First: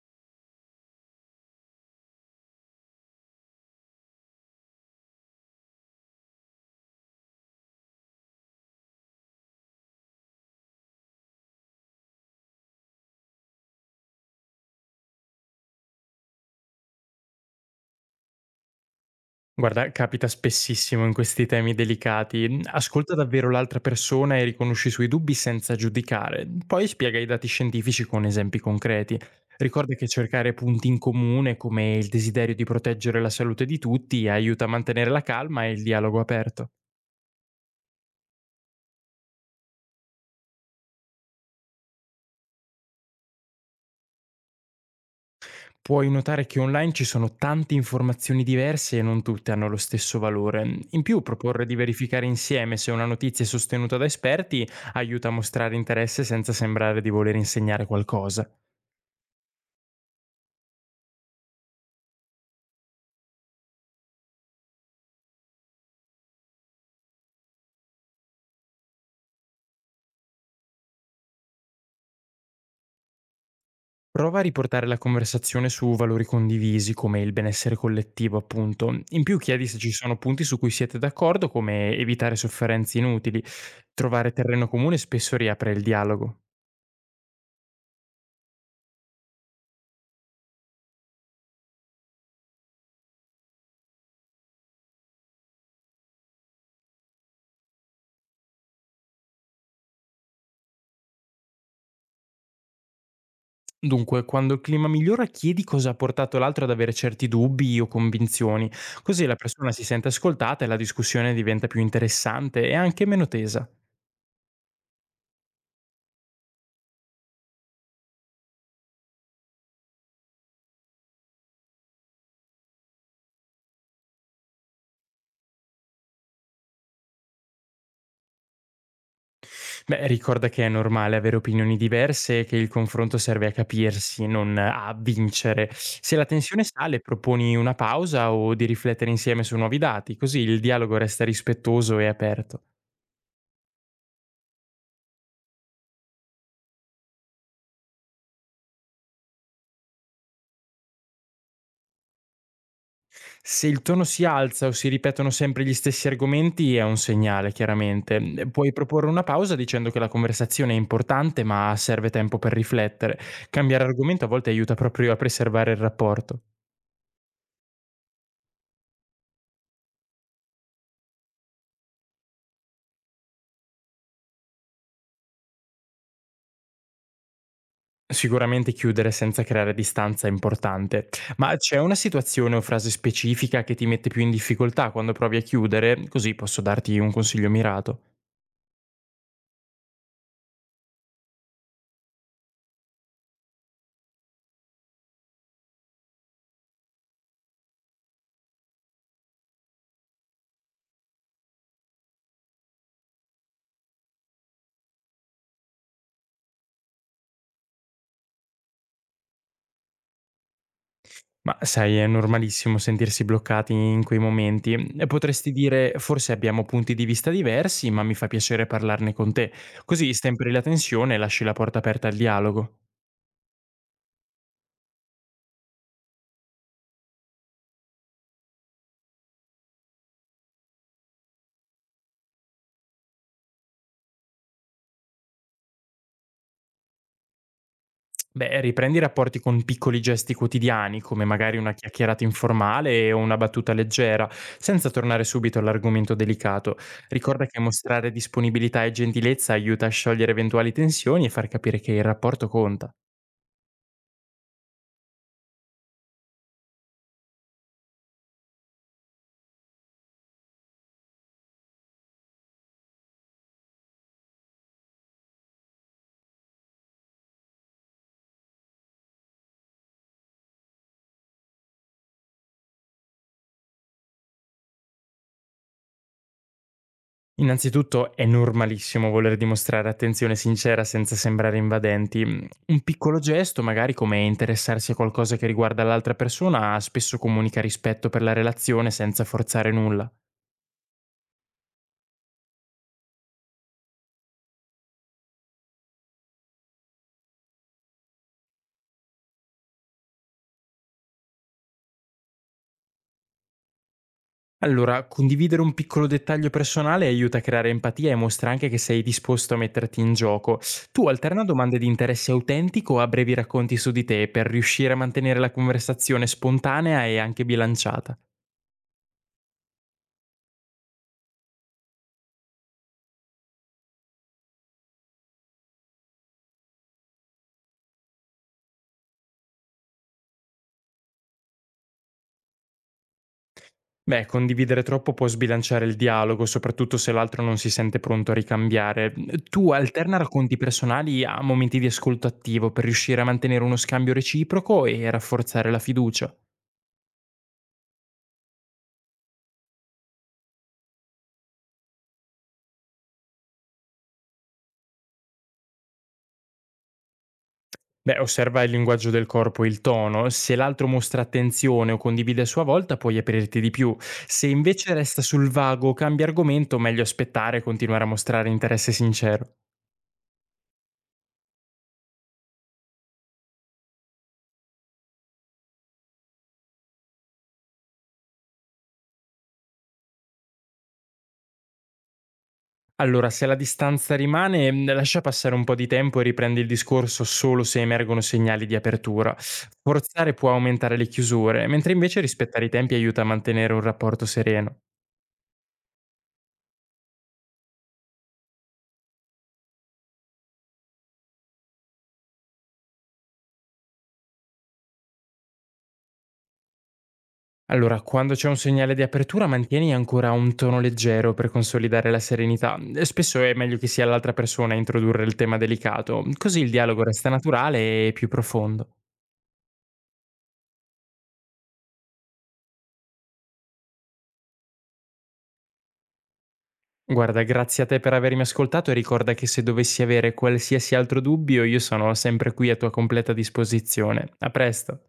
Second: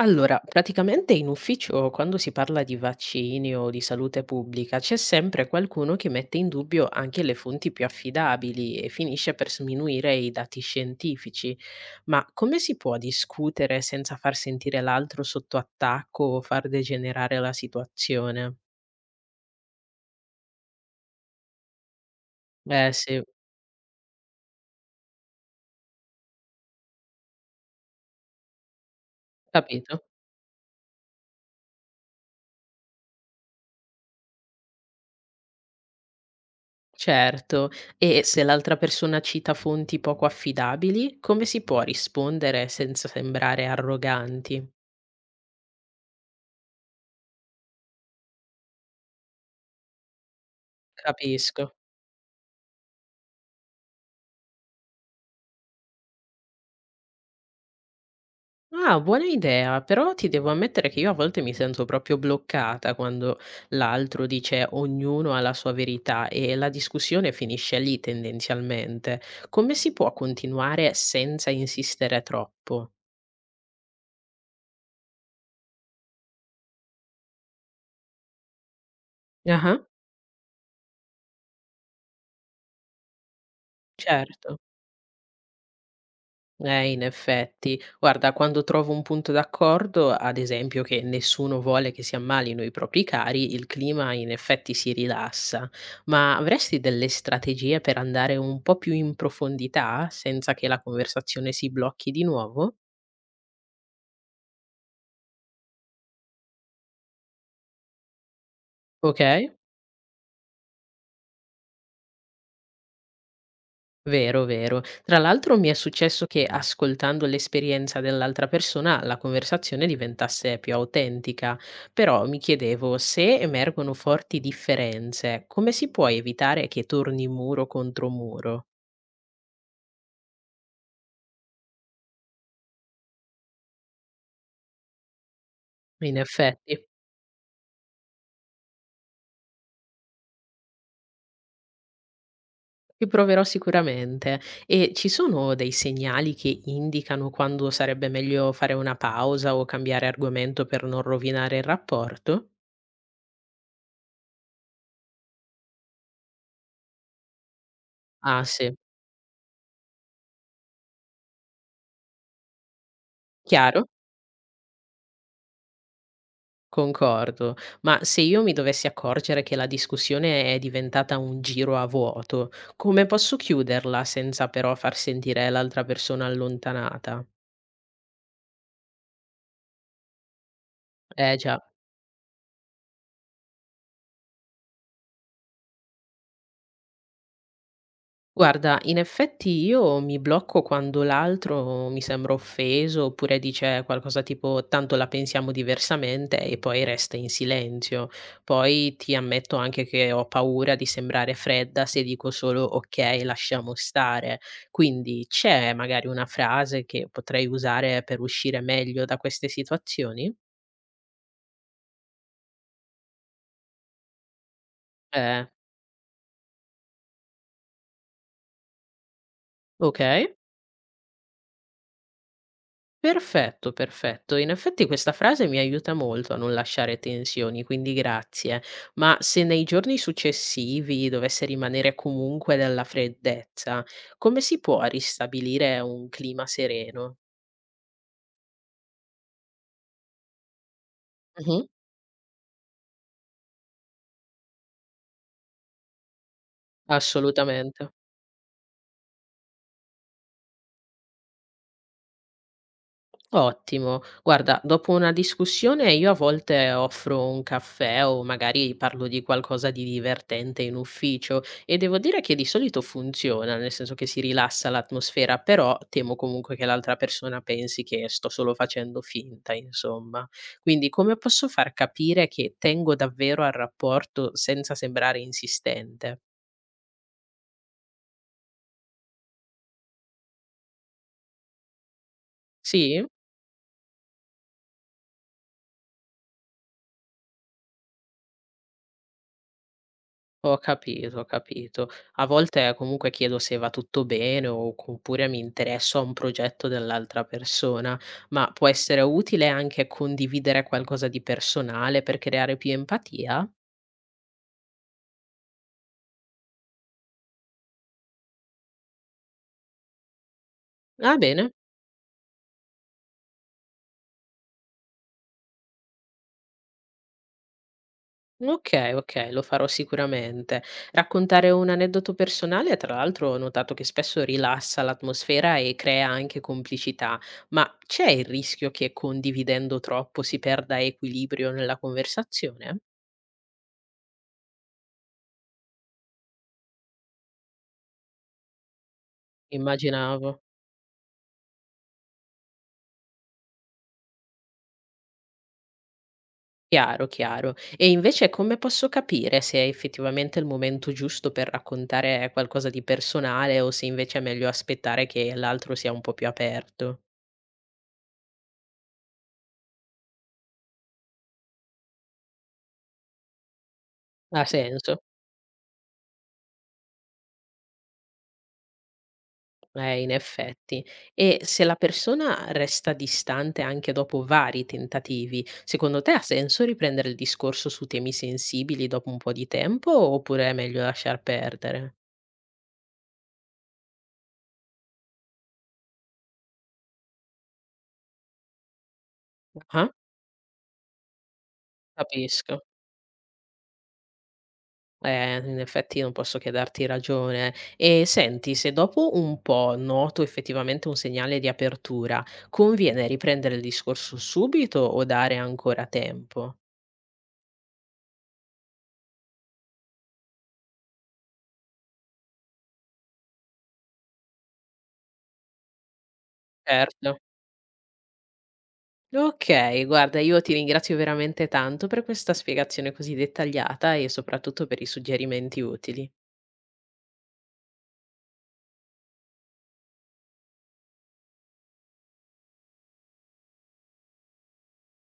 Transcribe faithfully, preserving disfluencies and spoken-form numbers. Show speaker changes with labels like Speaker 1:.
Speaker 1: Allora, praticamente in ufficio quando si parla di vaccini o di salute pubblica c'è sempre qualcuno che mette in dubbio anche le fonti più affidabili e finisce per sminuire i dati scientifici. Ma come si può discutere senza far sentire l'altro sotto attacco o far degenerare la situazione?
Speaker 2: Guarda, capita spessissimo in questi temi delicati. Mm,
Speaker 1: Eh
Speaker 2: Ascolta
Speaker 1: sì,
Speaker 2: davvero l'altra persona e riconosci i suoi dubbi senza giudicare. Poi spiega i dati scientifici con esempi concreti. Ricorda
Speaker 1: capito.
Speaker 2: che cercare punti in comune, come il desiderio di proteggere la salute di tutti, aiuta a mantenere la calma e il dialogo aperto.
Speaker 1: Certo, e se l'altra persona cita fonti poco affidabili, come si può rispondere senza sembrare arroganti?
Speaker 2: Puoi notare che online ci sono tante informazioni diverse e non tutte hanno lo stesso valore. In più, proporre
Speaker 1: Capisco.
Speaker 2: di verificare insieme se una notizia è sostenuta da esperti aiuta a mostrare interesse senza sembrare di voler insegnare qualcosa.
Speaker 1: Ah, buona idea, però ti devo ammettere che io a volte mi sento proprio bloccata quando l'altro dice ognuno ha la sua verità e la discussione finisce lì tendenzialmente. Come si può continuare senza insistere troppo?
Speaker 2: Prova a riportare la conversazione su valori condivisi, come il benessere collettivo, appunto. In più, chiedi se
Speaker 1: Ah,
Speaker 2: ci sono punti su cui siete d'accordo, come evitare sofferenze inutili. Trovare
Speaker 1: certo.
Speaker 2: terreno comune spesso riapre il dialogo.
Speaker 1: Eh, in effetti, guarda, quando trovo un punto d'accordo, ad esempio che nessuno vuole che si ammalino i propri cari, il clima in effetti si rilassa. Ma avresti delle strategie per andare un po' più in profondità senza che la conversazione si blocchi di nuovo?
Speaker 2: Dunque, quando il clima migliora, chiedi cosa ha portato l'altro ad avere certi dubbi o convinzioni, così la
Speaker 1: Ok?
Speaker 2: persona si sente ascoltata e la discussione diventa più interessante e anche meno tesa.
Speaker 1: Vero, vero. Tra l'altro mi è successo che ascoltando l'esperienza dell'altra persona la conversazione diventasse più autentica, però mi chiedevo se emergono forti differenze, come si può evitare che torni muro contro muro?
Speaker 2: Beh, ricorda che è normale avere opinioni diverse e che il confronto serve a capirsi, non a vincere.
Speaker 1: In
Speaker 2: Se la tensione
Speaker 1: effetti,
Speaker 2: sale, proponi una pausa o di riflettere insieme su nuovi dati, così il dialogo resta rispettoso e aperto.
Speaker 1: ci proverò sicuramente. E ci sono dei segnali che indicano quando sarebbe meglio fare una pausa o cambiare argomento per non rovinare il rapporto?
Speaker 2: Se il tono si alza o si ripetono sempre gli stessi argomenti è un segnale,
Speaker 1: Ah,
Speaker 2: chiaramente. Puoi
Speaker 1: sì,
Speaker 2: proporre una pausa dicendo che la conversazione è importante ma serve tempo per riflettere. Cambiare
Speaker 1: chiaro?
Speaker 2: argomento a volte aiuta proprio a preservare il rapporto.
Speaker 1: Concordo, ma se io mi dovessi accorgere che la discussione è diventata un giro a vuoto, come posso chiuderla senza però far sentire l'altra persona allontanata?
Speaker 2: Sicuramente chiudere senza creare distanza è importante,
Speaker 1: Eh
Speaker 2: ma
Speaker 1: già.
Speaker 2: c'è una situazione o frase specifica che ti mette più in difficoltà quando provi a chiudere, così posso darti un consiglio mirato.
Speaker 1: Guarda, in effetti io mi blocco quando l'altro mi sembra offeso oppure dice qualcosa tipo tanto la pensiamo diversamente e poi resta in silenzio. Poi ti ammetto anche che ho paura di sembrare fredda se dico solo ok, lasciamo stare. Quindi c'è magari una frase che potrei usare per uscire meglio da queste situazioni?
Speaker 2: Ma sai, è normalissimo sentirsi bloccati in quei momenti. E
Speaker 1: Eh,
Speaker 2: potresti dire, forse abbiamo punti di vista diversi, ma mi fa piacere parlarne con te.
Speaker 1: ok.
Speaker 2: Così stemperi la tensione e lasci la porta aperta al dialogo.
Speaker 1: Perfetto, perfetto. In effetti questa frase mi aiuta molto a non lasciare tensioni, quindi grazie. Ma se nei giorni successivi dovesse rimanere comunque della freddezza, come si può ristabilire un clima sereno?
Speaker 2: Beh, riprendi i rapporti con piccoli gesti quotidiani, come magari
Speaker 1: Mhm.
Speaker 2: una chiacchierata informale o una battuta leggera, senza tornare subito all'argomento delicato. Ricorda che
Speaker 1: Assolutamente.
Speaker 2: mostrare disponibilità e gentilezza aiuta a sciogliere eventuali tensioni e far capire che il rapporto conta.
Speaker 1: Ottimo. Guarda, dopo una discussione io a volte offro un caffè o magari parlo di qualcosa di divertente in ufficio e devo dire che di solito funziona, nel senso che si rilassa l'atmosfera, però temo comunque che l'altra persona pensi che sto solo facendo finta, insomma. Quindi come posso far capire che tengo davvero al rapporto senza sembrare insistente?
Speaker 2: Innanzitutto è normalissimo voler dimostrare attenzione sincera senza sembrare invadenti. Un
Speaker 1: Sì?
Speaker 2: piccolo gesto, magari come interessarsi a qualcosa che riguarda l'altra persona, spesso comunica rispetto per la relazione senza forzare nulla.
Speaker 1: Ho capito, ho capito. A volte comunque chiedo se va tutto bene o oppure mi interesso a un progetto dell'altra persona, ma può essere utile anche condividere qualcosa di personale per creare più empatia?
Speaker 2: Allora, condividere un piccolo dettaglio personale aiuta a creare empatia e mostra anche che sei disposto a metterti in gioco. Tu
Speaker 1: Ah,
Speaker 2: alterna
Speaker 1: bene.
Speaker 2: domande di interesse autentico a brevi racconti su di te per riuscire a mantenere la conversazione spontanea e anche bilanciata.
Speaker 1: Ok, ok, lo farò sicuramente. Raccontare un aneddoto personale, tra l'altro, ho notato che spesso rilassa l'atmosfera e crea anche complicità, ma c'è il rischio che condividendo troppo si perda equilibrio nella conversazione?
Speaker 2: Beh, condividere troppo può sbilanciare il dialogo, soprattutto se l'altro non si sente pronto a ricambiare. Tu alterna
Speaker 1: Immaginavo.
Speaker 2: racconti personali a momenti di ascolto attivo per riuscire a mantenere uno scambio reciproco e rafforzare la fiducia.
Speaker 1: Chiaro, chiaro. E invece come posso capire se è effettivamente il momento giusto per raccontare qualcosa di personale o se invece è meglio aspettare che l'altro sia un po' più aperto?
Speaker 2: Beh, osserva il linguaggio del corpo e il tono. Se l'altro mostra attenzione o condivide a sua volta, puoi aprirti di più.
Speaker 1: Ha
Speaker 2: Se invece
Speaker 1: senso?
Speaker 2: resta sul vago o cambia argomento, meglio aspettare e continuare a mostrare interesse sincero.
Speaker 1: Eh, in effetti. E se la persona resta distante anche dopo vari tentativi, secondo te ha senso riprendere il discorso su temi sensibili dopo un po' di tempo oppure è meglio lasciar perdere?
Speaker 2: Allora, se la distanza rimane, mh, lascia passare un po' di tempo e riprendi il discorso solo se emergono segnali di apertura.
Speaker 1: Ah,
Speaker 2: Forzare può aumentare le chiusure, mentre invece
Speaker 1: capisco.
Speaker 2: rispettare i tempi aiuta a mantenere un rapporto sereno.
Speaker 1: Eh, in effetti non posso che darti ragione. E senti, se dopo un po' noto effettivamente un segnale di apertura, conviene riprendere il discorso subito o dare ancora tempo?
Speaker 2: Allora, quando c'è un segnale di apertura, mantieni ancora un tono leggero per consolidare la serenità. E spesso è meglio che sia l'altra persona a introdurre il tema delicato, così il dialogo
Speaker 1: Certo.
Speaker 2: resta naturale e più profondo.
Speaker 1: Ok, guarda, io ti ringrazio veramente tanto per questa spiegazione così dettagliata e soprattutto per i suggerimenti utili.
Speaker 2: Guarda, grazie a te per avermi ascoltato e ricorda che se dovessi avere qualsiasi altro dubbio io sono sempre qui a tua completa disposizione. A presto.